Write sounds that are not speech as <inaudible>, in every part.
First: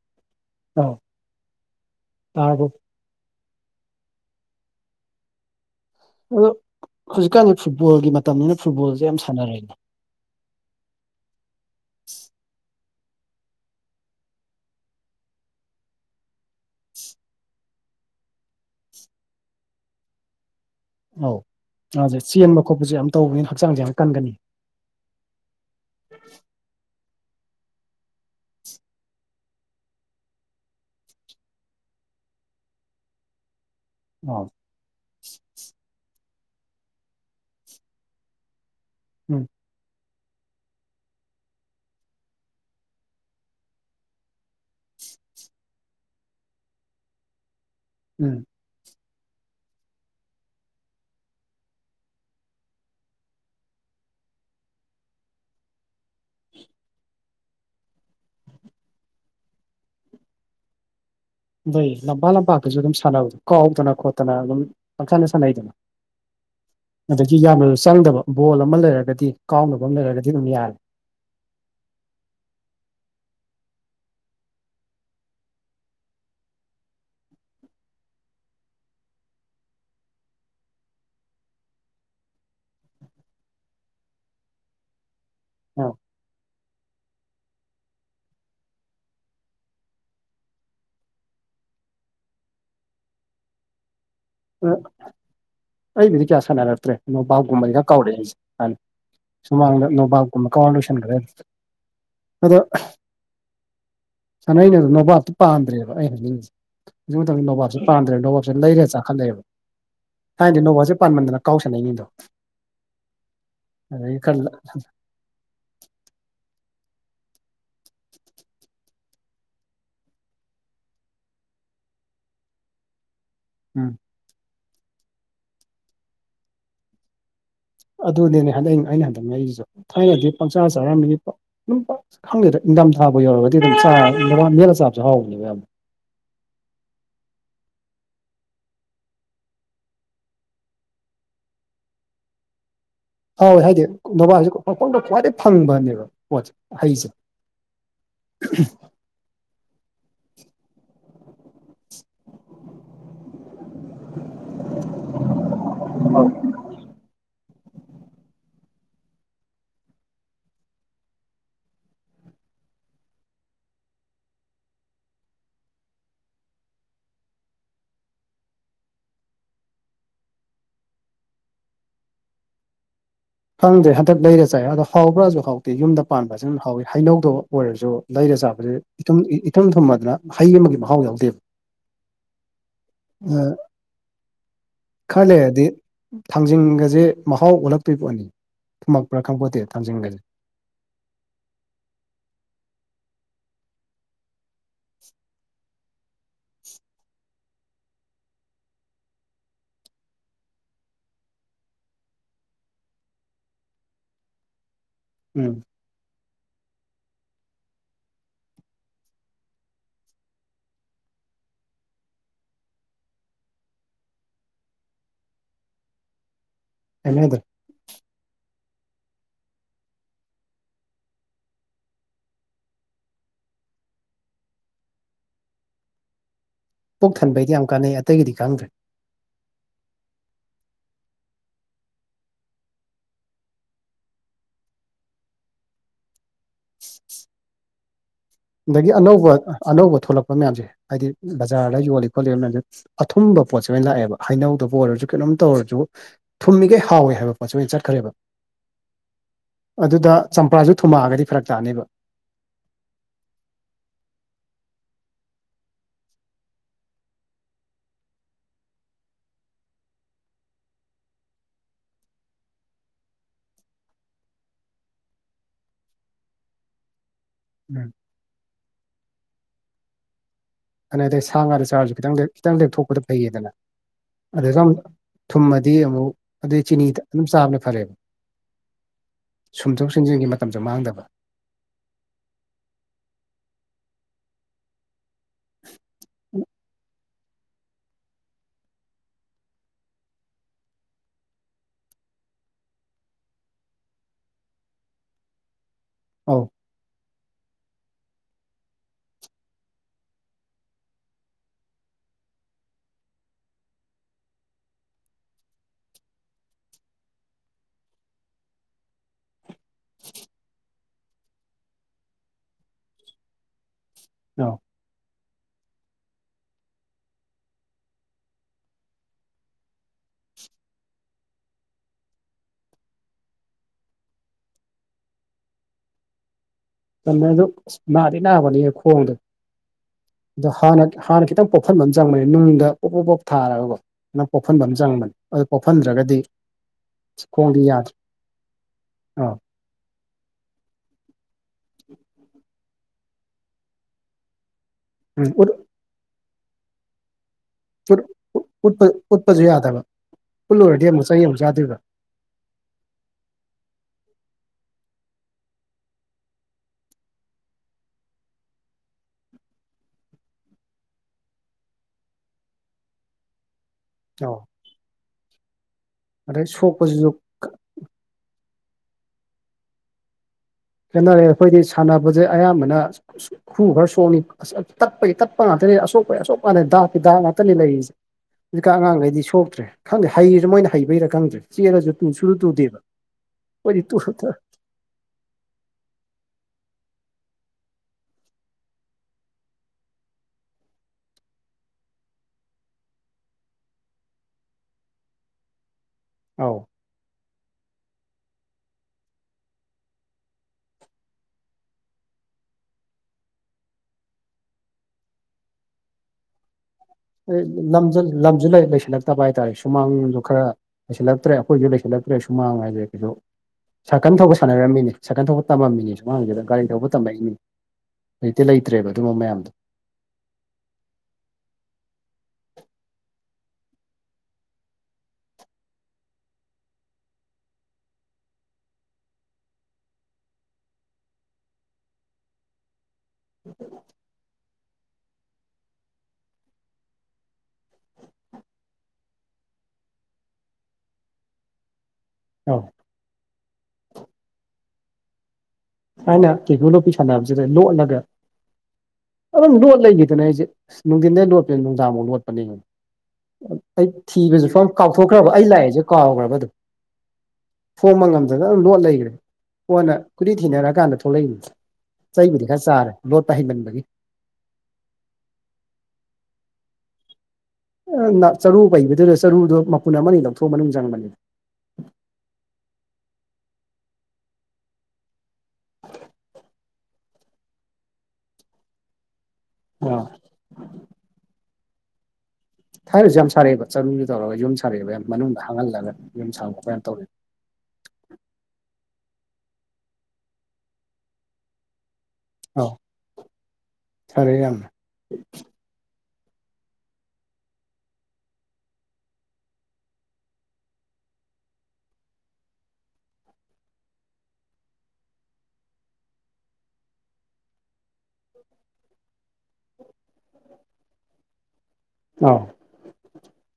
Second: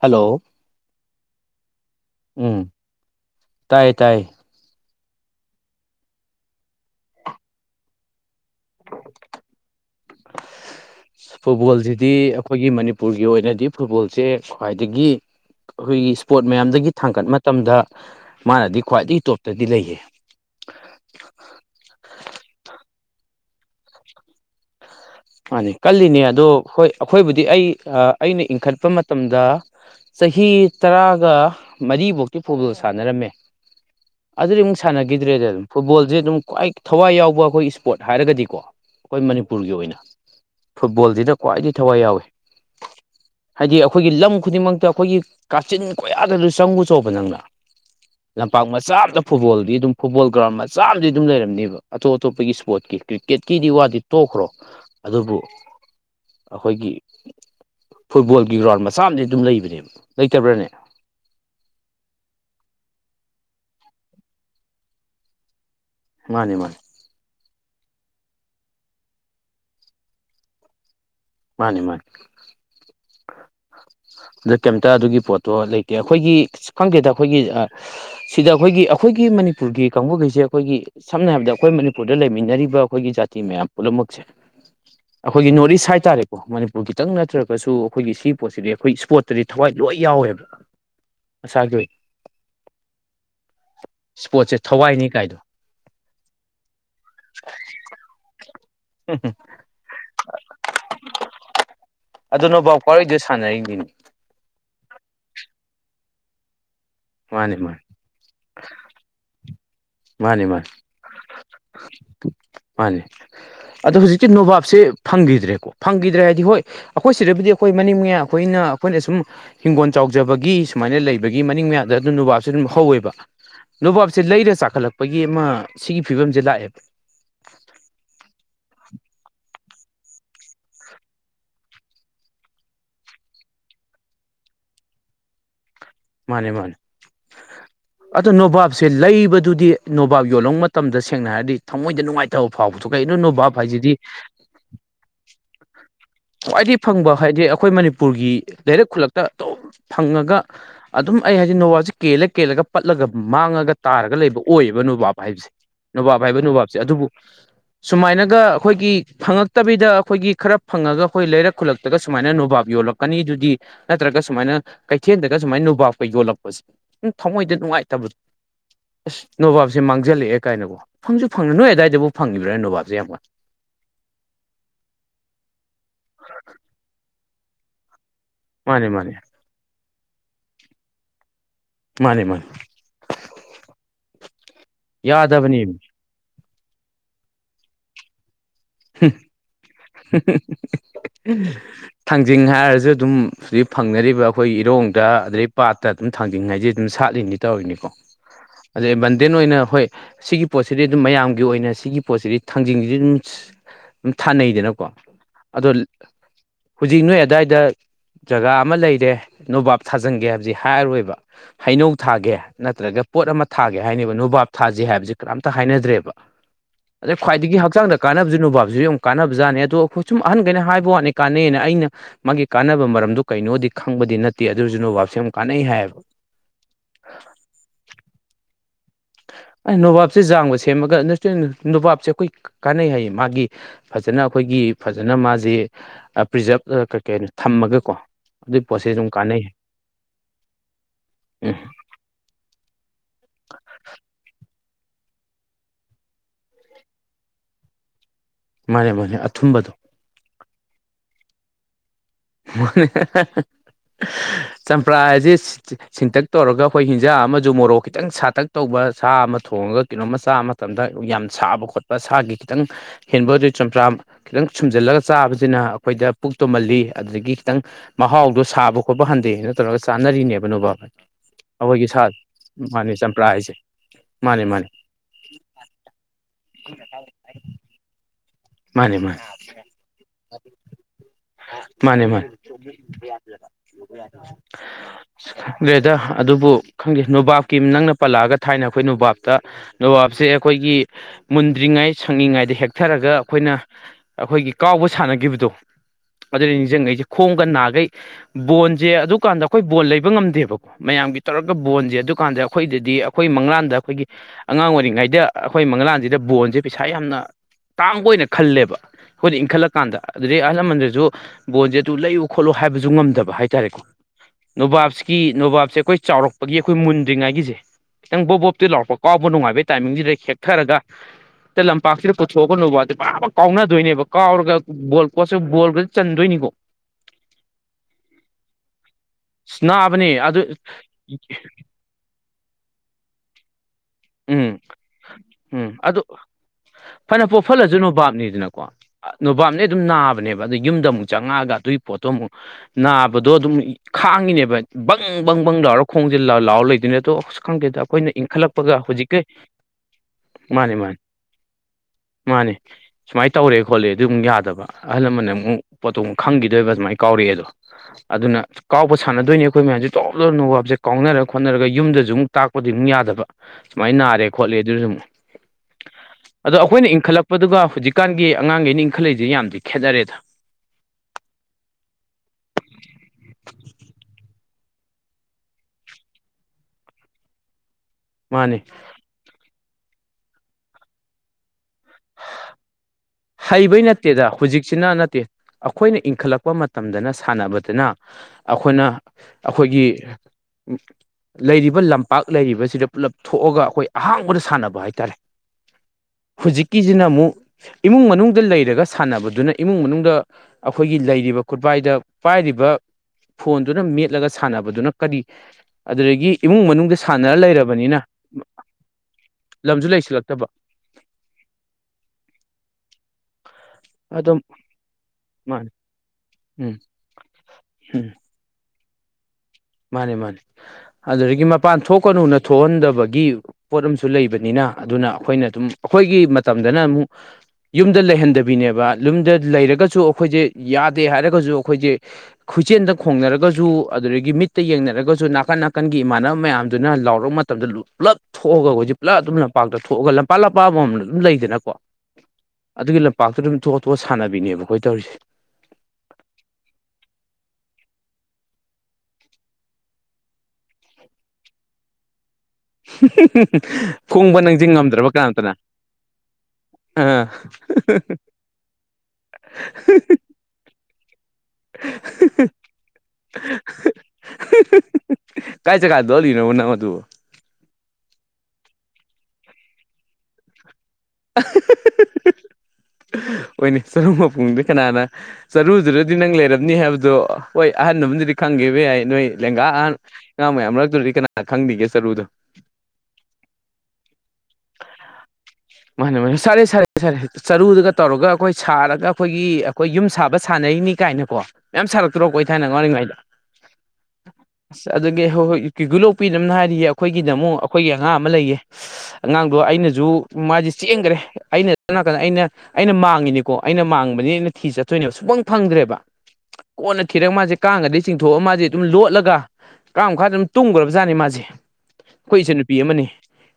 Hello ꯑꯧ ꯎꯝ ꯇꯥꯔꯕꯣ ꯇꯥꯏ ꯇꯥꯏ ꯑꯗꯣ ꯍꯧꯖꯤꯛꯀꯥꯟꯗꯤ ꯐꯨꯠꯕꯣꯜꯒꯤ ꯃꯇꯝꯅꯤꯅ ꯐꯨꯠꯕꯣꯜꯁꯦ ꯌꯥꯝ ꯁꯥꯟꯅꯔꯛꯏꯅꯦ ꯐꯨꯠꯕꯣꯜꯁꯤꯗꯤ ꯑꯩꯈꯣꯏꯒꯤ ꯃꯅꯤꯄꯨꯔꯒꯤ ꯑꯣꯏꯅꯗꯤ ꯐꯨꯠꯕꯣꯜꯁꯦ ꯈ꯭ꯋꯥꯏꯗꯒꯤ ꯑꯩꯈꯣꯏꯒꯤ ꯁ꯭ꯄꯣꯠ ꯃꯌꯥꯝꯗꯒꯤ ꯊꯥꯡꯒꯠ ꯃꯇꯝꯗ ꯃꯥꯅꯗꯤ ꯈ꯭ꯋꯥꯏꯗꯒꯤ ꯇꯣꯞꯇꯗꯤ ꯂꯩꯌꯦ ꯑꯧ ꯃꯥꯁꯦ ꯆꯦꯟꯕ ꯈꯣꯠꯄꯁꯨꯦ ꯌꯥꯝ ꯇꯧꯕꯅꯤꯅ ꯍꯛꯆꯥꯡꯁꯦ ꯌꯥꯝ ꯀꯟꯒꯅꯤ ꯃꯥꯅꯦ ꯀꯜꯂꯤꯅꯦ ꯑꯗꯣ ꯍꯣꯏ ꯑꯩꯈꯣꯏꯕꯨꯗꯤ ꯑꯩ ꯑꯩꯅ ꯏꯪꯈꯠꯄ ꯃꯇꯝꯗ ꯆꯍꯤ ꯇꯔꯥꯒ ꯃꯔꯤꯐꯧꯗꯤꯤ ꯐꯨꯠꯕꯣꯜ ꯁꯥꯟꯅꯔꯝꯃꯦ ꯑꯧ ꯑꯗꯨꯗꯤꯨ ꯁꯥꯟꯅꯈꯤꯗ꯭ꯔꯦꯗ ꯑꯗꯨꯝ ꯐꯨꯠꯕꯣꯜꯁꯦ ꯑꯗꯨꯝ ꯈ꯭ꯋꯥꯏ ꯊꯋꯥꯏ ꯌꯥꯎꯕ ꯑꯩꯈꯣꯏ ꯏꯁꯄꯣꯔꯠ ꯍꯥꯏꯔꯒꯗꯤꯀꯣ ꯑꯩꯈꯣꯏ ꯎꯝ ꯃꯅꯤꯄꯨꯔꯒꯤ ꯑꯣꯏꯅ ꯐꯨꯠꯕꯣꯜꯁꯤꯗ ꯈ꯭ꯋꯥꯏꯗꯒꯤ ꯊꯋꯥꯏ ꯌꯥꯎꯏꯤ ꯍꯥꯏꯗꯤ ꯑꯩꯈꯣꯏꯒꯤ ꯂꯝ ꯈꯨꯗꯤꯡꯃꯛꯇ ꯑꯩꯈꯣꯏꯒꯤ ꯀꯥꯆꯤꯟ ꯀꯣꯏꯌꯥꯗ ꯂꯣꯏ ꯆꯪꯉꯨ ꯆꯣꯕ ꯅꯪꯅ ꯎꯝ ꯂꯝꯄꯥꯛ ꯃꯆꯥ ꯑꯃꯇ ꯐꯨꯠꯕꯣꯜꯗꯤ ꯑꯗꯨꯝ ꯐꯨꯠꯕꯣꯜ ꯒ꯭ꯔꯥꯎꯟ ꯃꯆꯥ ꯑꯃꯗꯤꯝ ꯑꯗꯨꯝ ꯂꯩꯔꯝꯅꯦꯕ ꯑꯇꯣꯞ ꯑꯇꯣꯞꯄꯒꯤ ꯏꯁꯄꯣꯔꯠꯀꯤ ꯀ꯭ꯔꯤꯛꯀꯦꯠꯀꯤꯗꯤ ꯋꯥꯗꯤ ꯇꯣꯛꯈ꯭ꯔꯣ ꯑꯗꯨꯕꯨ ꯑꯩꯈꯣꯏꯒꯤ ꯐꯨꯠꯕꯣꯜꯒꯤ ꯒ꯭ꯔꯥꯎꯟ ꯃꯆꯥ ꯑꯃꯗꯤꯗꯤ ꯑꯗꯨꯝ ꯂꯩꯕꯅꯦꯕ ꯂꯩꯇꯕ꯭ꯔꯅꯦ ꯑꯩꯩ ꯂꯝꯄꯥꯛ ꯂꯝꯄꯥꯛꯇꯁꯨ ꯑꯗꯨꯝ ꯁꯥꯟꯅꯕꯗ ꯀꯥꯎꯗꯅ ꯈꯣꯠꯇꯅ ꯑꯗꯨꯝ ꯄꯪꯁꯥꯅ ꯁꯥꯟꯅꯩꯗꯅ ꯃꯥꯅꯦ ꯃꯥꯅꯦ ꯑꯗꯒꯤ ꯌꯥꯝꯅꯁꯨ ꯆꯪꯗꯕ ꯕꯣꯜ ꯑꯃ ꯂꯩꯔꯒꯗꯤ ꯀꯥꯎꯅꯕ ꯑꯃ ꯂꯩꯔꯒꯗꯤ ꯑꯗꯨꯝ ꯌꯥꯔꯦ ꯃꯥꯅꯤ ꯃꯥꯅꯤ <unintelligible> ꯑꯗ ꯀꯩꯝꯇ ꯑꯗꯨꯒꯤ ꯄꯣꯠꯇꯣ ꯂꯩꯇꯦ ꯑꯩꯈꯣꯏꯒꯤ ꯈꯪꯒꯦꯗ ꯑꯩꯈꯣꯏꯒꯤ ꯁꯤꯗ ꯑꯩꯈꯣꯏꯒꯤ ꯑꯩꯈꯣꯏꯒꯤ ꯃꯅꯤꯄꯨꯔꯒꯤ ꯀꯥꯡꯕꯨꯈꯩꯁꯦ ꯑꯩꯈꯣꯏꯒꯤ ꯁꯝꯅ ꯍꯥꯏꯔꯕꯗ ꯑꯩꯈꯣꯏ ꯃꯅꯤꯄꯨꯔꯗ ꯂꯩꯃꯤꯟꯅꯔꯤꯕ ꯑꯩꯈꯣꯏꯒꯤ ꯖꯥꯇꯤ ꯃꯌꯥꯝ ꯄꯨꯝꯅꯃꯛꯁꯦ <unintelligible> ꯑꯩꯈꯣꯏꯒꯤ ꯅꯣꯔꯠ ꯏꯁ ꯑꯧ ꯍꯥꯏꯇꯥꯔꯦ ꯑꯣ ꯃꯅꯤꯄꯨꯔ ꯈꯤꯇꯪ ꯅꯠꯇ꯭ꯔꯒꯁꯨ ꯑꯩꯈꯣꯏꯒꯤ ꯁꯤ ꯄꯣꯠꯁꯤꯗꯤ ꯑꯩꯈꯣꯏ ꯁ꯭ꯄꯣꯔꯠꯇꯗꯤ ꯊꯋꯥꯏ ꯂꯣꯏ ꯌꯥꯎꯋꯦꯕ ꯏꯁꯥꯒꯤ ꯑꯣ <inaudible> <unintelligible> ꯁ꯭ꯄꯣꯔꯠꯁꯦ ꯊꯋꯥꯏꯅꯤ ꯀꯥꯏꯗꯣ ꯑꯩ ꯕꯨꯗꯤ ꯀꯌꯥ ꯁꯥꯟꯅꯔꯛꯇ꯭ꯔꯦ ꯅꯣꯕꯥꯞ ꯒꯨꯝꯕꯗꯤ ꯀꯥꯎꯔꯛꯑꯦ ꯑꯩꯁꯦ ꯅꯤ ꯁꯨꯃꯥꯡꯗ ꯅꯣꯕꯥꯞꯀꯨꯝꯕ ꯀꯥꯏꯔ ꯂꯣꯏꯁꯟꯈ꯭ꯔꯦ ꯑꯗꯣ ꯍꯣꯏꯗ ꯁꯥꯟꯅꯔꯤꯗꯨꯅꯤ <inaudible> ꯁꯥꯟꯅ ꯑꯩꯅ ꯅꯣꯕꯥꯞꯇꯣ ꯄꯥꯝꯗ꯭ꯔꯦꯕ ꯑꯩꯅꯅꯤꯡꯁꯦ ꯃꯇꯝ ꯃꯥꯅꯦ ꯅꯣꯕꯥꯇ ꯃꯥꯅꯦ <inaudible> ꯄꯥꯟꯗ꯭ꯔꯦꯕ ꯅꯣꯕꯥꯣꯞꯁꯦ ꯂꯩꯔꯒ ꯆꯥꯛꯈꯠꯂꯛꯑꯦꯕ ꯃꯥꯅꯦ ꯊꯥꯏꯅꯗꯤ ꯅꯣꯕꯥꯞꯁꯦ ꯄꯥꯟꯃꯟꯗꯅ ꯀꯥꯎ ꯁꯥꯟꯅꯩꯅꯤꯗꯣ ꯃꯥꯅꯤ ꯑꯗꯣ ꯍꯧꯖꯤꯛꯇꯤ ꯅꯣꯕꯥꯞꯁꯦ ꯐꯪꯒꯤꯗ꯭ꯔꯦꯀꯣ ꯐꯪꯒꯤꯗ꯭ꯔꯦ ꯍꯥꯏꯗꯤ ꯍꯣꯏ ꯑꯩꯈꯣꯏ ꯁꯤꯗꯕꯨꯗꯤ ꯑꯩꯈꯣꯏ ꯃꯅꯤꯡ ꯃꯌꯥ ꯑꯩꯈꯣꯏꯅ ꯑꯩꯈꯣꯏꯅ ꯁꯨꯝ ꯍꯤꯡꯒꯣꯜ ꯆꯥꯎꯖꯕꯒꯤ ꯁꯨꯃꯥꯏꯅ ꯂꯩꯕꯒꯤ ꯃꯅꯤꯡ ꯃꯌꯥꯗ ꯑꯗꯨꯝ ꯅꯨꯕꯥꯞꯁꯦ ꯑꯗꯨꯝ ꯍꯧꯋꯦꯕ ꯎꯝ ꯅꯣꯕꯥꯞꯁꯦ ꯂꯩꯔ ꯆꯥꯈꯠꯂꯛꯄꯒꯤ ꯑꯃ ꯁꯤꯒꯤ ꯐꯤꯚꯝꯁꯦ ꯂꯥꯛꯑꯦꯕ ꯑꯗꯨꯅꯦꯅꯦ ꯍꯟꯗꯛ ꯑꯩꯅ ꯍꯟꯗꯛ ꯑꯩꯒꯤꯁꯨ ꯊꯥꯏꯅꯗꯤ ꯄꯪꯆꯥ ꯆꯥꯔꯝꯃꯤꯅꯤ ꯑꯗꯨꯝ ꯈꯪꯗꯦꯗ ꯏꯪꯊꯝꯊꯥꯕꯨ ꯌꯧꯔꯒꯗꯤ ꯑꯗꯨꯝ ꯆꯥꯔꯦ ꯅꯣꯕꯥꯞ ꯃꯦꯠꯂ ꯆꯥꯕꯁꯨ ꯍꯥꯎꯕꯅꯦꯕ ꯌꯥꯝ ꯃꯥꯅꯦ ꯃꯥꯅꯦ ꯑꯗꯣ ꯅꯣꯕꯥꯞꯁꯦ ꯂꯩꯕꯗꯨꯗꯤ ꯅꯣꯕꯥꯞ ꯌꯣꯜꯂꯝ ꯃꯇꯝꯗ ꯁꯦꯡꯅ ꯍꯥꯏꯔꯗꯤ ꯊꯃꯣꯏꯗ ꯅꯨꯡꯉꯥꯏꯇ ꯇꯧꯕ ꯐꯥꯎꯕꯗꯣ ꯀꯩꯅꯣ ꯅꯣꯕꯥꯞ ꯍꯥꯎꯋꯦ ꯍꯥꯏꯗꯤ ꯍꯥꯏꯁꯤꯗꯤ ꯅꯣꯕꯥꯁꯦ ꯄꯪꯗ ꯈ꯭ꯋꯥꯏꯗꯩ ꯐꯪꯕꯅꯦꯕ ꯄꯣꯠꯁꯦ ꯈ꯭ꯋꯥꯏꯗꯒꯤ ꯍꯩꯁꯦ ꯐꯪꯕ ꯍꯥꯏꯗꯤ ꯑꯩꯈꯣꯏ ꯃꯅꯤꯄꯨꯔꯒꯤ ꯂꯩꯔꯛ ꯈꯨꯜꯂꯛ ꯇ ꯑꯗꯨꯝ ꯐꯪꯉꯒ ꯑꯗꯨꯝ ꯑꯩ ꯍꯥꯏꯗꯤ ꯅꯣꯕꯥꯞꯁꯦ ꯀꯦꯜꯂ ꯀꯦꯜꯂꯒ ꯄꯠꯂꯒ ꯃꯥꯡꯉꯒ ꯇꯥꯔꯒ ꯂꯩꯕ ꯑꯣꯏꯌꯦꯕ ꯅꯣꯕꯥꯞ ꯍꯥꯏꯕꯁꯦ ꯅꯣꯕꯥꯞ ꯍꯥꯏꯕ ꯅꯣꯕꯥꯞꯁꯦ ꯑꯗꯨꯕꯨ ꯁꯨꯃꯥꯏꯅꯒ ꯑꯩꯈꯣꯏꯒꯤ ꯐꯪꯉꯛꯇꯕꯤꯗ ꯑꯩꯈꯣꯏꯒꯤ ꯈꯔ ꯐꯪꯉꯒ ꯑꯩꯈꯣꯏ ꯂꯩꯔꯛ ꯈꯨꯜꯂꯛꯇꯒ ꯁꯨꯃꯥꯏꯅ ꯅꯣꯕꯥꯞ ꯌꯣꯜꯂꯛꯄ ꯑꯅꯤꯗꯨꯗꯤ ꯅꯠꯇ꯭ꯔꯒ ꯁꯨꯃꯥꯏꯅ ꯀꯩꯊꯦꯜꯗꯒ ꯁꯨꯃꯥꯏꯅ ꯅꯣꯕꯥꯞꯀ ꯌꯣꯜꯂꯛꯄꯁꯦ ꯎꯝ ꯊꯃꯣꯏꯗ ꯅꯨꯡꯉꯥꯏꯇꯕꯗꯣ ꯑꯁ ꯅꯣꯕꯥꯞꯁꯦ ꯃꯥꯡꯖꯜꯂꯛꯑꯦ ꯀꯥꯏꯅꯀꯣ ꯐꯪꯁꯨ ꯐꯪꯉꯔꯣꯏ ꯅꯣꯢ ꯑꯗꯨꯋꯥꯏꯗꯐꯥꯎ ꯐꯪꯉꯤꯕ꯭ꯔꯥꯅꯦ ꯅꯣꯕꯥꯞꯁꯦ ꯌꯥꯝꯅ ꯀ ꯈꯪꯗꯦ ꯍꯟꯗꯛ ꯂꯩꯔ ꯆꯥꯏ ꯑꯗꯣ ꯍꯥꯎꯕ꯭ꯔꯁꯨ ꯍꯥꯎꯗꯦ ꯌꯨꯝꯗ ꯄꯥꯟꯕꯁꯨ ꯍꯥꯎꯋꯤ ꯍꯩꯅꯧꯗꯣ ꯑꯣꯏꯔꯁꯨ ꯂꯩꯔ ꯆꯥꯕ ꯃꯥꯅꯦ ꯃꯥꯅꯦ ꯏꯊꯨꯝ ꯊꯨꯝꯃꯗꯅ ꯍꯩ ꯑꯃꯒꯤ ꯃꯍꯥꯎ ꯌꯥꯎꯗꯦꯕ ꯃꯥꯅꯦ ꯃꯥꯅꯦ ꯑ ꯈꯔ ꯌꯥꯗꯕꯅꯤ ꯂꯩꯔꯗꯤ ꯊꯥꯡꯖꯤꯡꯒꯁꯦ ꯃꯍꯥꯎ ꯑꯣꯜꯂꯛꯇꯣꯏ ꯄꯣꯠꯅꯤ ꯊꯨꯝꯃꯛꯄ꯭ꯔꯥ ꯈꯪꯄꯣꯠꯇꯦ ꯊꯥꯡꯖꯤꯡꯒꯁꯦ <unintelligible> ꯊꯥꯡꯖꯤꯡ ꯍꯥꯏꯔꯁꯨ ꯑꯗꯨꯝ ꯍꯧꯖꯤꯛ ꯐꯪꯅꯔꯤꯕ ꯑꯩꯈꯣꯏ ꯏꯔꯣꯡꯗ ꯑꯗꯩ ꯄꯥꯠꯇ ꯑꯗꯨꯝ ꯊꯥꯡꯖꯤꯡ ꯍꯥꯏꯗꯤ ꯑꯗꯨꯝ ꯁꯥꯠꯂꯤꯅꯤ ꯇꯧꯔꯤꯅꯤꯀꯣ ꯑꯗꯩ ꯕꯟꯗꯦꯟ ꯑꯣꯏꯅ ꯍꯣꯏ ꯁꯤꯒꯤ ꯄꯣꯠꯁꯤꯗꯤ ꯑꯗꯨꯝ ꯃꯌꯥꯝꯒꯤ ꯑꯣꯏꯅ ꯁꯤꯒꯤ ꯄꯣꯠꯁꯤꯗꯤ ꯊꯥꯡꯖꯤꯡꯁꯤꯗꯤ ꯑꯗꯨꯝ ꯑꯗꯨꯝ ꯊꯥꯅꯩꯗꯅꯀꯣ ꯎꯝ ꯑꯗꯣ ꯍꯧꯖꯤꯛ ꯅꯣꯏ ꯑꯗꯨꯋꯥꯏꯗ ꯖꯒꯥ ꯑꯃ ꯂꯩꯔꯦ ꯅꯣꯕꯥꯞ ꯊꯥꯖꯤꯟꯒꯦ ꯍꯥꯏꯕꯁꯤ ꯍꯥꯏꯔꯔꯣꯏꯕ ꯍꯩꯅꯧ ꯊꯥꯒꯦ ꯅꯠꯇ꯭ꯔꯒ ꯄꯣꯠ ꯑꯃ ꯊꯥꯒꯦ ꯍꯥꯏꯅꯦꯕ ꯅꯣꯕꯥꯞ ꯊꯥꯖꯦ ꯍꯥꯏꯕꯁꯤ ꯀꯅꯥꯝꯇ ꯍꯥꯏꯅꯗ꯭ꯔꯦꯕ <unintelligible> ꯑꯗꯩ ꯈ꯭ꯋꯥꯏꯗꯒꯤ ꯍꯛꯆꯥꯡꯗ ꯀꯥꯟꯅꯕꯁꯦ ꯅꯣꯕꯥꯁꯤꯁꯨ ꯌꯥꯝ ꯀꯥꯟꯅꯕ ꯖꯥꯠꯅꯦ ꯑꯗꯣ ꯈꯣꯏ ꯁꯨꯝ ꯑꯍꯟꯈꯩꯅ ꯍꯥꯏꯕ ꯋꯥꯠꯅꯤ ꯀꯥꯟꯅꯩꯅ ꯑꯩꯅ ꯃꯥꯒꯤ ꯀꯥꯟꯅꯕ ꯃꯔꯝꯗ ꯀꯩꯅꯣꯗꯤ ꯈꯪꯕꯗꯤ ꯅꯠꯇꯦ ꯑꯗꯨꯁꯨ ꯅꯣꯕꯥꯞꯁꯦ ꯌꯥꯝ ꯀꯥꯟꯅꯩ ꯍꯥꯏꯌꯦꯕ ꯄꯨꯛ ꯊꯟꯕꯩꯗꯤ ꯌꯥꯝ ꯀꯥꯟꯅꯩ ꯑꯇꯩꯒꯤꯗꯤ ꯈꯪꯗ꯭ꯔꯦ ꯑ ꯅꯣꯕꯥꯞꯁꯦ ꯖꯥꯝꯒ ꯁꯦꯝꯃꯒ ꯅ ꯅꯣꯕꯥꯞꯁꯦ ꯑꯩꯈꯣꯏ ꯀꯥꯟꯅꯩ ꯍꯥꯏꯌꯦ ꯃꯥꯒꯤ ꯐꯖꯅ ꯑꯩꯈꯣꯏꯒꯤ ꯐꯖꯅ ꯃꯥꯁꯦ ꯄ꯭ꯔꯤꯖꯥꯕ ꯀꯩꯅꯣ ꯊꯝꯃꯒꯀꯣ ꯑꯗꯨꯏ ꯄꯣꯠꯁꯦ ꯑꯗꯒꯤ ꯑꯗꯨꯝ ꯑꯅꯧꯕ ꯀꯥꯟꯅꯩ ꯑꯅꯧꯕ ꯊꯣꯛꯂꯛꯄ ꯃꯌꯥꯝꯁꯦ ꯍꯥꯏꯗꯤ ꯎꯝ ꯕꯖꯥꯔꯗ ꯌꯣꯜꯂꯤꯕ ꯈꯣꯠꯂꯤꯕ ꯃꯌꯥꯝꯁꯦ ꯑꯊꯨꯝꯕ ꯄꯣꯠꯁꯦ ꯑꯣꯏꯅ ꯂꯥꯛꯑꯦꯕ ꯍꯥꯏꯩꯅꯧꯗꯕꯨ ꯑꯣꯏꯔꯁꯨ ꯀꯩꯅꯣꯝ ꯇꯧꯔꯁꯨ ꯊꯨꯝꯃꯤꯈꯩ ꯍꯥꯎꯋꯦ ꯍꯥꯏꯕ ꯄꯣꯠꯁꯨ ꯑꯣꯏꯅ ꯆꯠꯈ꯭ꯔꯦꯕ ꯃꯥꯅꯦ ꯃꯥꯅꯦ ꯑꯊꯨꯝꯕꯗꯣ ꯑꯗꯨꯗ ꯆꯝꯄ꯭ꯔꯥꯁꯨ ꯊꯨꯝꯃꯛꯑꯒꯗꯤ ꯐꯔꯛ ꯇꯥꯅꯦꯕ ꯃꯅꯦ <unintelligible> <inaudible> ꯆꯄ꯭ꯔꯁꯤ ꯁꯤꯟꯇꯛ ꯇꯧꯔꯒ ꯑꯩꯈꯣꯏ ꯍꯤꯟꯖꯥꯡ ꯑꯃꯁꯨ ꯃꯣꯔꯣꯛ ꯈꯤꯇꯪ ꯁꯥꯇꯛ ꯇꯧꯕ ꯁꯥ ꯑꯃ ꯊꯣꯡꯉꯒ ꯀꯩꯅꯣ ꯃꯆꯥ ꯑꯃ ꯃꯇꯝꯗ ꯌꯥꯝ ꯁꯥꯕ ꯈꯣꯠꯄ ꯁꯥꯒꯤ ꯈꯤꯇꯪ ꯍꯦꯟꯕꯣꯗ ꯆꯝꯄ꯭ꯔꯥ ꯈꯤꯇꯪ ꯁꯨꯝꯖꯤꯜꯂꯒ ꯆꯥꯕꯁꯤꯅ ꯑꯩꯈꯣꯏꯗ ꯄꯨꯛ ꯇꯨꯝꯍꯜꯂꯤ꯫ ꯑꯗꯨꯗꯒꯤ ꯈꯤꯇꯪ ꯎꯝ ꯃꯍꯥꯎꯗꯣ ꯁꯥꯕ ꯈꯣꯠꯄ ꯍꯟꯗꯦꯅ ꯇꯧꯔꯒ ꯆꯥꯅꯔꯤꯅꯦꯕꯅꯣꯕ ꯑꯗꯨ ꯑꯗꯩ ꯁꯥ ꯉꯥꯗ ꯆꯥꯔꯖꯁꯨ ꯈꯤꯇꯪ ꯈꯤꯇꯪ ꯃꯥꯅꯦ ꯂꯦꯛꯞꯊꯣꯛꯄꯗ ꯆꯝꯄ꯭ꯔꯥ ꯐꯩꯌꯦꯗꯅ ꯍꯥꯏꯁꯦ ꯃꯥꯅꯦ ꯑꯗꯨꯗ ꯃꯥꯅꯦ ꯊꯨꯝꯃꯗꯤ ꯑꯃꯨꯛ ꯑꯗꯩ ꯆꯤꯅꯤꯗ ꯑꯗꯨꯝ ꯆꯥꯕꯅ ꯐꯔꯦꯕ ꯃꯥꯅꯦ ꯃꯥꯅꯦ ꯁꯨꯝꯗꯣꯛ ꯁꯨꯝꯖꯤꯟꯒꯤ ꯃꯇꯝꯁꯨ ꯃꯥꯡꯗꯕ ꯃꯥꯅꯦ ꯃꯥꯅꯦ ꯈꯪꯗ꯭ꯔꯦꯗ ꯑꯗꯨꯕꯨ ꯈꯪꯗꯦ꯫ ꯅꯣꯕꯥꯞꯀꯤ ꯅꯪꯅ ꯄꯜꯂꯛꯑꯒ ꯊꯥꯏꯅ ꯑꯩꯈꯣꯏ ꯅꯣꯕꯥꯞꯇ ꯅꯣꯕꯥꯞꯁꯦ ꯑꯩꯈꯣꯏꯒꯤ ꯃꯨꯟꯗ꯭ꯔꯤꯉꯩ ꯁꯪꯂꯤꯉꯥꯏꯗ ꯍꯦꯛꯊꯔꯒ ꯑꯩꯈꯣꯏꯅ ꯑꯩꯈꯣꯏꯒꯤ ꯀꯥꯎꯕ ꯁꯥꯟꯅꯈꯤꯕꯗꯣ ꯑꯧ ꯑꯗꯨꯗ ꯅꯤꯡꯁꯤꯡꯉꯩꯁꯦ ꯈꯣꯡꯒ ꯅꯥꯈꯩ ꯕꯣꯟꯁꯦ ꯑꯗꯨꯀꯥꯟꯗ ꯑꯩꯈꯣꯏ ꯕꯣꯟ ꯂꯩꯕ ꯉꯝꯗꯦꯕꯀꯣ ꯃꯌꯥꯝꯒꯤ ꯇꯧꯔꯒ ꯕꯣꯟꯁꯦ ꯑꯗꯨꯀꯥꯟꯗ ꯑꯩꯈꯣꯏꯗꯗꯤ ꯑꯩꯈꯣꯏ ꯃꯪꯂꯥꯟꯗ ꯑꯩꯈꯣꯏꯒꯤ ꯑꯉꯥꯡ ꯑꯣꯏꯔꯤꯉꯩꯗ ꯑꯩꯈꯣꯏ ꯃꯪꯂꯂꯥꯟꯁꯤꯗ ꯕꯣꯟꯁꯦ ꯄꯩꯁꯥ ꯌꯥꯝꯅ ꯇꯥꯡꯕ ꯑꯣꯏꯅ ꯈꯜꯂꯦꯕ ꯑꯩꯈꯣꯏꯗꯤ ꯏꯟꯈꯠꯂꯀꯥꯟꯗ ꯑꯗꯨꯗꯩ ꯑꯍꯜ ꯂꯃꯟꯗꯁꯨ ꯕꯣꯟꯁꯦ ꯑꯗꯨ ꯂꯩꯌꯨ ꯈꯣꯠꯂꯨ ꯍꯥꯏꯕꯁꯨ ꯉꯝꯗꯕ ꯍꯥꯏꯇꯥꯔꯦꯀꯣ ꯑ <unintelligible> ꯅꯣꯕꯥꯞꯁꯀꯤ ꯅꯣꯕꯥꯞꯁꯦ ꯑꯩꯈꯣꯏ ꯆꯥꯎꯔꯛꯄꯒꯤ ꯑꯩꯈꯣꯏ ꯃꯨꯟꯗ꯭ꯔꯤꯉꯥꯏꯒꯤꯁꯦ ꯈꯤꯇꯪ ꯕꯣ ꯕꯣꯞꯇ ꯂꯔꯛꯄ ꯀꯥꯎꯕ ꯅꯨꯡꯉꯥꯏꯕꯩ ꯇꯥꯏꯃꯤꯡꯗꯨꯗ ꯍꯦꯛꯊꯔꯒ ꯍꯦꯛꯇꯥ ꯂꯝꯄꯥ ꯐꯔ ꯄꯨꯊꯣꯒꯅꯅꯨꯡ ꯋꯥꯗ ꯕꯥꯀ ꯕꯥꯛ ꯀꯥꯎꯅꯗꯣꯏꯅꯦꯕ ꯀꯥꯎꯔꯒ ꯕꯣꯜ ꯄꯣꯠ ꯕꯣꯜꯒ ꯆꯟꯗꯣꯏꯅꯤꯀꯣ ꯆꯃꯦ ꯑꯗꯨ ꯑꯁ ꯅꯥꯗꯤ ꯅꯥꯕꯅꯦ ꯈꯣꯡꯗꯣ ꯑꯁ ꯅꯥꯕꯅꯦ ꯑꯗꯨ ꯑꯗꯣ ꯍꯥꯟꯅ ꯍꯥꯟꯅ ꯈꯤꯇꯪ ꯄꯣꯛꯍꯟꯕ ꯑꯃ ꯆꯪꯕꯅꯤ ꯅꯨꯡꯗ ꯄꯞ ꯄꯞ ꯄꯞ ꯊꯥꯔꯒꯀꯣ ꯎꯝ ꯄꯣꯛꯍꯟꯕ ꯑꯃ ꯆꯪꯕꯅꯤ ꯑꯗꯨꯣ ꯎꯝ ꯑꯗꯨ ꯄꯣꯛꯍꯟꯗ꯭ꯔꯒꯗꯤ ꯐꯅ ꯄꯣꯐꯜꯂꯁꯨ ꯅꯣꯕꯥꯞꯅꯤꯗꯅꯀꯣ ꯑꯥ ꯅꯣꯕꯥꯞꯅ ꯑꯗꯨꯝ ꯅꯥꯕꯅꯦꯕ ꯑꯗꯩ ꯌꯨꯝꯗ ꯑꯃꯨꯛ ꯆꯪꯉꯛꯑꯒ ꯑꯗꯨꯒꯤ ꯄꯣꯠꯇꯣ ꯑꯃꯨꯛ ꯅꯥꯕꯗꯣ ꯑꯗꯨꯝ ꯈꯥꯡꯉꯤꯅꯦꯕ ꯕꯪ ꯎꯝ ꯎꯠ ꯕꯪꯕꯪ ꯂꯥꯎꯔ ꯈꯣꯡꯖꯦ ꯂꯥꯎꯔ ꯂꯩꯗꯣꯏꯅꯦ ꯑꯗꯣ ꯑꯁ ꯈꯪꯗꯦꯗ ꯎꯠ ꯑꯩꯈꯣꯏꯅ ꯏꯟꯈꯠꯂꯛꯄ ꯎꯠꯄꯁꯨ ꯌꯥꯗꯕ ꯃꯥꯅꯦ ꯎꯠꯂꯨꯔꯗꯤ ꯃꯥꯅꯦ ꯑꯃꯨꯛ ꯆꯪ ꯑꯃꯨꯛ ꯆꯥꯗꯣꯏꯕ ꯃꯥꯅꯦ ꯁꯨꯃꯥꯏ ꯇꯧꯔꯦ ꯈꯣꯠꯂꯦ ꯑꯗꯨꯃꯨꯛ ꯌꯥꯗꯕ ꯑꯍꯜ ꯂꯃꯟꯅ ꯑꯃꯨꯛ ꯄꯣꯠꯇꯣ ꯑꯃꯨꯛ ꯈꯪꯈꯤꯗꯣꯏꯕ ꯁꯨꯃꯥꯏ ꯀꯥꯎꯔꯛꯑꯦꯗꯣ ꯑꯗꯨꯅ ꯀꯥꯎꯕ ꯁꯥꯟꯅꯗꯣꯏꯅꯦ ꯑꯩꯈꯣꯏ ꯃꯌꯥꯝꯁꯦ ꯇꯣꯞ ꯇꯣꯞꯅ ꯋꯥꯞꯁꯦ ꯀꯥꯎꯅꯔ ꯈꯣꯠꯅꯔꯒ ꯌꯨꯝꯗꯁꯨ ꯑꯃꯨꯛ ꯇꯥꯛꯄꯗꯤ ꯑꯃꯨꯛ ꯌꯥꯗꯕ ꯁꯨꯃꯥꯏꯅ ꯅꯥꯔꯦ ꯑꯧ ꯈꯣꯠꯂꯦ ꯑꯗꯨꯁꯨ ꯑꯃꯨꯛ ꯑꯗꯩ ꯑꯗꯣ ꯑꯩꯈꯣꯏꯅ ꯁꯣꯛꯄꯁꯤꯁꯨ ꯏꯟꯈꯠꯂꯛꯄ ꯄ ꯑꯗꯨꯒꯒ ꯍꯧꯖꯤꯛꯀꯥꯟꯒꯤ ꯑꯉꯥꯡꯈꯩꯅ ꯏꯪꯈꯠꯂꯛꯏꯁꯦ ꯌꯥꯝꯗꯤ ꯈꯦꯠꯅꯔꯦꯗ ꯈꯦꯠꯅꯔꯦ ꯑꯩꯈꯣꯏꯗꯤ ꯁꯥꯟꯅꯕꯁꯦ ꯑꯌꯥꯝꯕꯅ ꯈꯨꯔꯨ ꯈꯔ ꯁꯣꯛꯅꯤ ꯑꯁ ꯇꯠꯄꯒꯤ ꯇꯠꯄ ꯉꯥꯛꯇꯅꯦ ꯑꯁꯣꯛꯄꯩ ꯑꯁꯣꯛꯄ ꯉꯥꯛꯇꯅꯤ ꯗꯥꯛꯇꯤ ꯗꯥꯛ ꯉꯥꯛꯇꯅꯦ ꯂꯩꯔꯤꯁꯦ ꯃꯥꯅꯦ ꯍꯧꯖꯤꯀꯥ ꯑꯉꯥꯡꯈꯩꯗꯤ ꯁꯣꯛꯇ꯭ꯔꯦ ꯈꯪꯗꯦ ꯍꯩꯔ ꯃꯣꯏꯅ ꯍꯩꯕꯩꯔ ꯈꯪꯗ꯭ꯔꯦ ꯆꯦꯜꯔꯁꯨ ꯇꯨꯁꯨꯨ ꯇꯨꯗꯦꯕ ꯍꯩꯕꯩ ꯑꯩꯈꯣꯏꯗꯤ ꯇꯨ ꯅꯠꯇꯦꯗ ꯍꯧꯖꯤꯛꯁꯤꯅ ꯅꯠꯇꯦ ꯑꯩꯈꯣꯏꯅ ꯏꯪꯈꯠꯂꯛꯄ ꯃꯇꯝꯗꯅ ꯁꯥꯟꯅꯕꯗꯅ ꯑꯩꯈꯣꯏꯅ ꯑꯩꯈꯣꯏꯒꯤ ꯂꯩꯔꯤꯕ ꯂꯝꯄꯥꯛ ꯂꯩꯔꯤꯕꯁꯤꯗ ꯄꯨꯜꯂꯞ ꯊꯣꯛꯑꯒ ꯑꯩꯈꯣꯏ ꯑꯍꯥꯡꯕꯗ ꯁꯥꯟꯅꯕ ꯍꯥꯏꯇꯥꯔꯦ ꯑꯧ ꯍꯧꯖꯤꯛꯀꯤꯁꯤꯅ ꯑꯃꯨꯛ ꯏꯃꯨꯡ ꯃꯅꯨꯡꯗ ꯂꯩꯔꯒ ꯁꯥꯟꯅꯕꯗꯨꯅ ꯏꯃꯨꯡ ꯃꯅꯨꯡꯗ ꯑꯩꯈꯣꯏꯒꯤ ꯂꯩꯔꯤꯕ ꯈꯨꯠꯕꯥꯥꯏꯗ ꯄꯥꯏꯔꯤꯕ ꯐꯣꯟꯗꯨꯅ ꯃꯦꯠꯂꯒ ꯁꯥꯟꯅꯕꯗꯨꯅ ꯀꯔꯤ ꯑꯗꯨꯗꯒꯤ ꯏꯃꯨꯡ ꯃꯅꯨꯡꯗ ꯁꯥꯟꯅꯔ ꯂꯝ ꯂꯩꯔꯕꯅꯤꯅ ꯂꯝꯁꯨ ꯂꯩꯁꯤꯜꯂꯛꯇꯕ ꯍꯥꯏꯇꯥꯔꯦ ꯂꯝꯁꯨ ꯁꯨꯃꯥꯡꯗ ꯈꯔ ꯂꯩꯁꯤꯜꯂꯛꯇꯕ ꯂꯩꯜꯂꯛꯇ꯭ꯔꯦ ꯑꯩꯈꯣꯏꯁꯨ ꯂꯩꯁꯤꯜꯂꯛꯇ꯭ꯔꯦ ꯁꯨꯃꯥꯡ ꯍꯥꯏꯁꯦ ꯀꯩꯁꯨ ꯁꯥꯏꯀꯜ ꯊꯧꯕ ꯑꯗꯨꯝ ꯁꯥꯟꯅꯔꯝꯃꯤꯅꯤ ꯁꯥꯏꯀꯜ ꯊꯧꯕ ꯇꯝꯃꯤꯅꯤ ꯁꯨꯃꯥꯡꯁꯤꯗ ꯒꯥꯔꯤ ꯊꯧꯕ ꯇꯝꯃꯛꯏꯅꯤ ꯍꯝ ꯍꯛꯇꯤ ꯂꯩꯇ꯭ꯔꯦꯕ ꯑꯗꯨꯝꯕ ꯃꯌꯥꯝꯗꯣ ꯃꯥꯅꯤ ꯃꯥꯅꯤ ꯑꯗꯨꯗꯒꯤ ꯃꯄꯥꯟ ꯊꯣꯛꯀꯅꯨꯅ ꯊꯣꯛꯍꯟꯗꯕꯒꯤ ꯄꯣꯠ ꯑꯃꯁꯨ ꯂꯩꯕꯅꯤꯅ ꯑꯗꯨꯅ ꯑꯩꯈꯣꯏꯅ ꯑꯗꯨꯝ ꯑꯩꯈꯣꯏꯒꯤ ꯃꯇꯝꯗꯅ ꯑꯃꯨꯛ ꯌꯨꯝꯗ ꯂꯩꯍꯟꯗꯕꯤꯅꯦꯕ ꯌꯨꯝꯗ ꯂꯩꯔꯒꯁꯨ ꯑꯩꯈꯣꯏꯁꯦ ꯌꯥꯗꯦ ꯍꯥꯏꯔꯒꯁꯨ ꯑꯩꯈꯣꯏꯁꯦ ꯈꯨꯆꯦꯟꯗ ꯈꯣꯡꯅꯔꯒꯁꯨ ꯑꯗꯨꯗꯒꯤ ꯃꯤꯠ ꯇ ꯌꯦꯡꯅꯔꯒꯁꯨ ꯅꯥꯀꯟ ꯅꯥꯀꯟꯒꯤ ꯏꯃꯥꯟꯅꯕ ꯃꯌꯥꯝꯗꯨꯅ ꯂꯥꯎꯔꯛꯄ ꯃꯇꯝꯗ ꯄꯨꯂꯞ ꯊꯣꯛꯑꯒꯈꯣꯏꯛ ꯄꯨꯂꯞ ꯑꯗꯨꯝ ꯂꯝꯄꯥꯛꯇ ꯊꯣꯛꯑꯒ ꯂꯝꯄꯥꯛ ꯂꯝꯄꯥꯛ ꯑꯃꯝꯅ ꯑꯗꯨꯝ ꯂꯩꯗꯅꯀꯣ ꯑ ꯑꯗꯨꯒꯤ ꯂꯝꯄꯥꯛꯇꯨ ꯑꯗꯨꯝ ꯊꯣꯛꯣꯞ ꯑꯇꯣꯞꯄ ꯁꯥꯟꯅꯕꯤꯅꯦꯕ ꯑꯩꯈꯣꯏ ꯇꯧꯔꯤꯁꯦ ꯍꯥꯏꯅ ꯀꯦꯀꯣ ꯂꯣꯄꯤ ꯁꯥꯟꯅꯕꯁꯤꯗ ꯂꯣꯠꯂꯒ ꯑꯗꯨꯝ ꯂꯣꯠ ꯂꯩꯈꯤꯗꯅꯅꯦ ꯑꯩꯁꯦ ꯅꯨꯡꯊꯤꯟꯗꯩ ꯂꯣꯠꯄꯅꯤ ꯅꯨꯡꯗꯥꯡꯃꯨꯛ ꯂꯣꯠꯄꯅꯦ ꯑꯩ ꯈꯣꯡꯕ ꯊꯤꯕꯁꯨ ꯅꯪꯁꯦ ꯐꯝ ꯉꯝꯗ꯭ꯔꯕ ꯀꯥꯎꯊꯣꯛꯈ꯭ꯔꯕ ꯑꯩ ꯀꯅꯥꯝꯇꯅ ꯂꯥꯛꯁꯦ ꯀꯥꯎꯈ꯭ꯔꯕ ꯑꯗꯨꯝ ꯑꯥ ꯐꯣꯡꯕ ꯉꯝꯗꯅ ꯑꯗꯨ ꯂꯣꯠ ꯂꯩꯈ꯭ꯔꯦ ꯀꯣꯟꯅꯗꯤ ꯁꯤꯖꯤꯟꯅꯔꯛꯑꯀꯥꯟꯗ ꯊꯣꯛꯂꯛꯏꯕ ꯆꯩꯕꯨꯗꯤ ꯈꯔ ꯆꯥꯔꯦ ꯂꯣꯠꯄ ꯍꯩꯃꯟꯕꯒꯤ ꯀꯥꯏ ꯆ ꯀꯥꯏꯗ ꯂ ꯍꯅꯕꯨꯅꯥꯃ ꯇꯕꯨ ꯆꯔꯨ ꯄꯩꯕꯗꯨꯗ ꯆꯔꯨꯗꯣ ꯃꯄꯨꯟ ꯑꯃꯅꯤ ꯂꯧꯊꯣꯛ ꯃꯅꯨꯡ ꯆꯪꯕꯅꯤ ꯑ ꯑꯣꯏꯅ ꯁꯔꯨꯝ ꯃꯄꯨꯡꯗꯤ ꯀꯅꯥꯅ ꯆꯔꯨꯗꯨꯔꯗꯤ ꯅꯪ ꯂꯩꯔꯝꯅꯤ ꯍꯥꯏꯕꯗꯣ ꯍꯣꯏ ꯑꯍꯟ ꯑꯃꯗꯗꯤ ꯈꯪꯒꯦꯕ ꯌꯥꯏ ꯅꯣꯏ ꯂꯦꯡꯒꯥ ꯑꯍꯥꯟ ꯑꯥ ꯑꯥꯡ ꯃꯌꯥꯝ ꯃꯔꯛꯇ꯭ꯔꯗꯤ ꯀꯅꯥ ꯈꯪꯗꯤꯒꯦ ꯆꯔꯨꯗꯣ ꯊꯥꯏꯔꯁꯨ ꯌꯥꯝ ꯁꯥꯔꯛꯦꯕ ꯆꯔꯨꯝꯁꯤ ꯇꯧꯒ ꯌꯨꯝ ꯁꯥꯔꯛꯑꯦꯕ ꯌꯥꯝ ꯃꯅꯨꯡꯗ ꯍꯥꯡꯍꯜꯂꯒ ꯌꯨꯝ ꯁꯥꯡꯕꯄ ꯌꯥꯝ ꯇꯧꯔꯦ ꯆꯔꯨꯗꯨꯒ ꯇꯧꯔꯒ ꯑꯩꯈꯣꯏ ꯁꯥꯔꯒ ꯑꯩꯈꯣꯏꯒꯤ ꯑꯩꯈꯣꯏ ꯌꯨꯝ ꯁꯥꯕ ꯁꯥꯥꯟꯅꯔꯤꯅꯤ ꯀꯥꯏꯅꯀꯣ ꯃꯌꯥꯝ ꯁꯥꯔꯛꯇꯣꯔꯣꯀꯣ ꯊꯥꯏꯅ ꯑꯧ ꯉꯥꯡꯔꯤꯉꯩꯗ ꯁꯥꯔꯛꯑꯦ ꯌꯥꯝꯅ ꯑꯁ ꯑꯗꯨꯒꯤ ꯍ ꯍꯣꯏ ꯀꯤꯀꯨ ꯂꯣꯛꯄꯤꯗꯅ ꯍꯥꯏꯔꯔꯤꯗꯤ ꯑꯩꯈꯣꯏꯒꯤꯗ ꯑꯃꯨꯛ ꯑꯩꯈꯣꯏꯒꯤ ꯑꯉꯥꯡ ꯑꯃ ꯂꯩꯌꯦ ꯑꯉꯥꯡꯗꯣ ꯑꯩꯅꯁꯨ ꯃꯥꯁꯦ ꯆꯦꯟꯈꯔꯦ ꯑꯩꯅ ꯀ ꯑꯩꯅ ꯑꯩꯅ ꯃꯥꯡꯉꯤꯅꯤꯀꯣ ꯑꯩꯅ ꯃꯥꯡꯕꯅꯤ ꯑꯩꯅ ꯊꯤ ꯆꯠꯇꯣꯏꯅꯦꯕ ꯁꯨꯛꯐꯪ ꯐꯪꯗ꯭ꯔꯦꯕ ꯀꯣꯟꯅ ꯊꯤꯔꯒ ꯃꯥꯁꯦ ꯀꯥꯡꯉꯗꯒꯤ ꯆꯤꯡꯊꯣꯛꯑꯒ ꯃꯥꯁꯦ ꯑꯗꯨꯝ ꯂꯣꯠꯂꯒ ꯀꯔꯝ ꯃꯈꯥ ꯑꯗꯨꯝ ꯇꯨꯡꯈ꯭ꯔꯕꯖꯥꯠꯅꯤ ꯃꯥꯁꯦ ꯑꯧ ꯑꯩꯈꯣꯏꯁꯦ ꯅꯨꯄꯤ ꯑꯃꯅꯤ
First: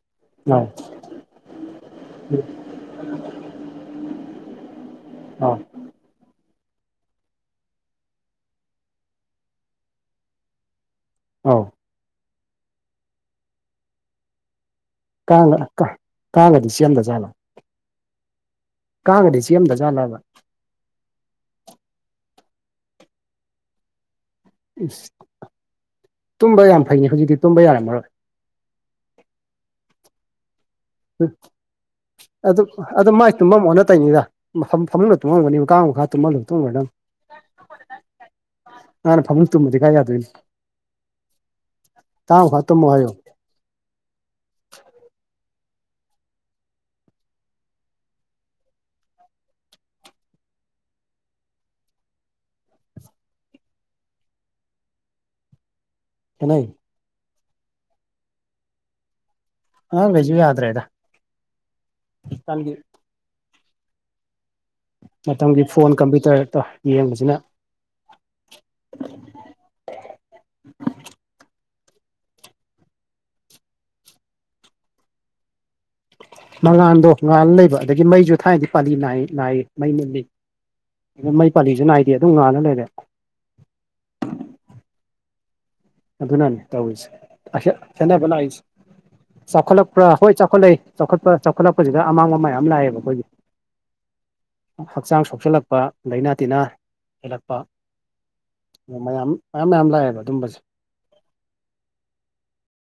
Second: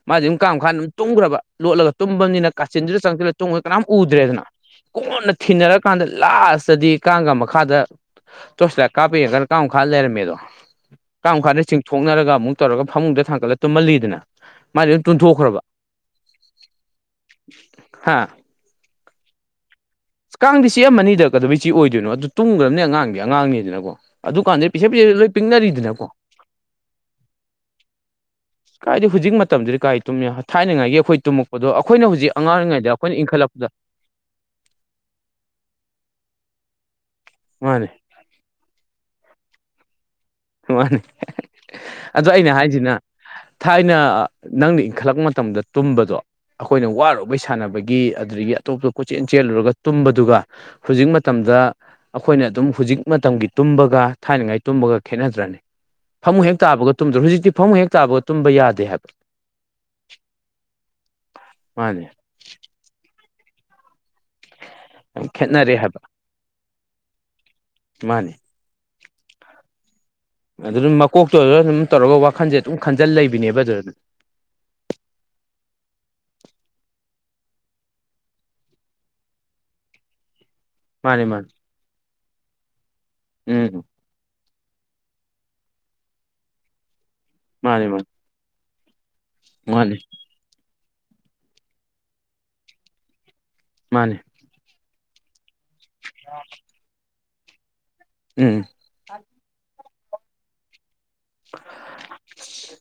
ꯃꯥꯁꯦ ꯑꯗꯨꯝ ꯀꯥ ꯃꯈ ꯑꯧ ꯃꯈꯥꯟꯗ ꯑꯗꯨꯝ ꯇꯨꯝꯈ꯭ꯔꯕ ꯂꯣꯠꯂꯒ ꯇꯨꯝꯕꯅꯤꯅ ꯀꯥꯆꯤꯟꯗꯨꯗ ꯆꯪꯁꯤꯜꯂ ꯇꯨꯡꯉ ꯀꯅꯥꯝ ꯎꯗ꯭ꯔꯦꯗꯅ ꯀꯣꯟꯅ ꯑꯧ ꯊꯤꯟꯅꯔꯀꯥꯟꯗ ꯂꯥꯁꯇꯗꯤ ꯀꯒ ꯃꯈꯥꯗ ꯇꯁ ꯂ ꯀꯥꯄꯤꯒꯔꯀꯥꯨ ꯈꯥ ꯂꯩꯦꯔꯦ ꯃꯦꯣ ꯀ ꯑꯧ ꯃꯈꯥꯏꯗ ꯆꯤꯡꯊꯣꯛꯅꯔꯒ ꯑꯃꯨꯛ ꯇꯧꯔꯒ ꯐꯃꯨꯡꯗ ꯊꯥꯡꯀꯠꯂ ꯇꯨꯝꯍꯜꯂꯤꯗꯅ ꯃꯥꯥꯏ ꯀꯥꯡꯅ ꯀꯥꯡꯒꯗꯤ ꯆꯂꯝꯗꯖꯥꯠꯂꯣ ꯍꯥꯥ ꯀꯥꯒꯗꯤ ꯁꯤ ꯑꯃꯗ ꯆꯥꯂꯕ ꯀꯥꯡꯗꯤ ꯆꯦ ꯑꯃꯅꯤ ꯑꯅꯤꯗꯛꯀꯗꯕꯩ ꯆꯦ ꯑꯣꯏꯗꯣꯏꯅꯣ ꯑꯗꯨ ꯇꯨꯝꯈ꯭ꯔꯕꯅꯤ ꯑꯉꯥꯡꯗꯤ ꯑꯉꯥꯡꯅꯤꯗꯅꯀꯣ ꯑꯗꯨ ꯀꯥꯟꯗꯤꯩꯤꯁꯦ ꯏꯁ ꯄꯩꯤꯁꯩꯦ ꯂꯣꯏ ꯄꯛꯅꯔꯤꯗꯅꯀꯣ ꯇꯨꯝꯕ ꯌꯥꯝ ꯐꯩꯅꯤ ꯍꯧꯖꯤꯛꯇꯤ ꯇꯨꯝꯕ ꯌꯥꯔꯝꯃꯔꯣꯏ ꯀꯥꯏꯗꯤ ꯍꯧꯖꯤꯛ ꯃꯇꯝꯗꯨꯗꯤ ꯀꯥꯏ ꯇꯨꯝꯃꯦ ꯊꯥꯏꯅꯉꯥꯏꯒꯤ ꯑꯩꯈꯣꯏ ꯇꯨꯝꯃꯛꯄꯗꯣ ꯑꯩꯈꯣꯏꯅ ꯍꯧꯖꯤꯛ ꯑꯉꯥꯡꯔꯤꯩꯗ ꯑꯩꯈꯣꯏꯅ ꯏꯟꯈꯠꯂꯛꯄꯗ ꯇꯅꯤꯗ ꯃꯐꯝ ꯐꯃꯨꯡꯗ ꯇꯨꯝꯉꯝꯒꯅꯤ ꯀꯥꯡ ꯃꯈꯥ ꯇꯨꯝꯍꯜꯂ ꯇꯣꯡꯉꯒꯅꯤ ꯅꯪ ꯃꯥꯅꯦ ꯑꯅꯦ ꯐꯪ ꯇꯨꯃꯗꯤ ꯀꯥꯏ ꯌꯥꯗ ꯑꯣꯏꯅꯤ ꯃꯥꯅꯤ ꯑꯗ ꯑꯩꯅ ꯇꯨꯝꯃꯣ ꯍꯥꯏꯁꯤꯅ ꯍꯥꯏꯌꯣ ꯊꯥꯏꯅ ꯅꯪꯅ ꯏꯟꯈꯠꯂꯛ ꯃꯇꯝꯗ ꯇꯨꯝꯕꯗꯣ ꯑꯩꯈꯣꯏꯅ ꯋꯥꯔꯨꯕꯩ ꯁꯥꯟꯅꯕꯒꯤ ꯑꯗꯨꯗꯒꯤ ꯑꯇꯣꯞꯄ ꯀꯣꯆꯦꯟ ꯆꯦꯜꯂꯨꯔꯒ ꯇꯨꯝꯕꯗꯨꯒ ꯍꯧꯖꯤꯛ ꯃꯇꯝꯗ ꯑꯩꯈꯣꯏꯅ ꯑꯗꯨꯝ ꯍꯧꯖꯤꯛ ꯃꯇꯝꯒꯤ ꯇꯨꯝꯕꯒ ꯊꯥꯏꯅꯉꯥꯏ ꯇꯨꯝꯕꯒ ꯈꯦꯠꯅꯗ꯭ꯔꯅꯤ ꯐꯃꯨꯡ ꯍꯦꯛ ꯈꯦꯠꯅꯩ ꯇꯥꯕꯒ ꯇꯨꯝꯗ꯭ꯔ ꯍꯧꯖꯤꯛꯇꯤ ꯐꯃꯨꯡ ꯍꯦꯛ ꯇꯥꯕꯒ ꯇꯨꯝꯕ ꯌꯥꯗꯦ ꯍꯥꯏꯕ ꯑ ꯦꯖꯕꯤ ꯌꯥ꯭ꯔꯦ ꯍꯥꯏꯗ ꯃꯥꯅꯦ ꯌꯥꯝ ꯃꯇꯝꯒꯤ ꯈꯦꯠꯅꯔꯦ ꯐꯣꯟ ꯍꯥꯏꯕ ꯀꯝꯄ꯭ꯌꯨꯇꯔꯗꯣ ꯌꯦꯡꯕꯁꯤꯅ ꯃꯥꯅꯦ ꯑꯗꯨ ꯑꯗꯨꯝ ꯃꯀꯣꯛꯇꯣ ꯑꯗꯨ ꯑꯗꯨꯝ ꯇꯧꯔꯒ ꯋꯥꯈꯟꯁꯦ ꯑꯗꯨꯝ ꯈꯟꯖꯜ ꯂꯩꯕꯅꯦꯕ ꯑꯗꯨ ꯃꯉꯥꯟꯗꯣ ꯉꯥꯜ ꯂꯩꯕ ꯑꯗꯒꯤ ꯃꯩꯁꯨ ꯊꯥꯏꯅꯗꯤ ꯄꯥꯜꯂꯤ ꯅꯥꯏ ꯅꯥꯏꯌꯦ ꯃꯩ ꯃꯜꯂꯤ ꯃꯥꯅꯦ ꯃꯥꯅꯦ ꯃꯩ ꯄꯥꯂꯤꯁꯨ ꯅꯥꯏꯗꯦ ꯑꯗꯨꯝ ꯉꯅꯥꯅ ꯂꯩꯔꯦ ꯎꯝ ꯑꯗꯨꯅꯅꯤ ꯇꯧꯔꯤꯁꯦ ꯃꯥꯅꯦ ꯃꯥꯅꯦ ꯈꯦꯠꯅꯕ ꯂꯥꯛꯏꯁꯦ ꯃꯥꯅꯦ ꯆꯥꯎꯈꯠꯂꯛꯄ꯭ꯔꯥ ꯍꯣꯏ ꯆꯥꯎꯈꯠꯂꯛꯏ ꯆꯥꯎꯈꯠꯄ ꯆꯥꯎꯈꯠꯂꯛꯄꯁꯤꯗ ꯑꯃꯥꯡꯕ ꯃꯌꯥꯝ ꯂꯥꯛꯑꯦꯕ ꯑꯩꯈꯣꯏꯒꯤ ꯃꯥꯅꯦ ꯍꯛꯆꯥꯡ ꯁꯣꯛꯆꯤꯜꯂꯛꯄ ꯂꯩꯥꯏꯅꯥ ꯇꯤꯟꯅꯥ ꯍꯦꯜꯂꯛꯄ ꯎꯝ ꯑꯣ ꯃꯌꯥꯝ ꯃꯌꯥꯝ ꯃꯌꯥꯝ ꯂꯥꯛꯑꯦꯕ ꯑꯗꯨꯝꯕꯁꯦ <inaudible>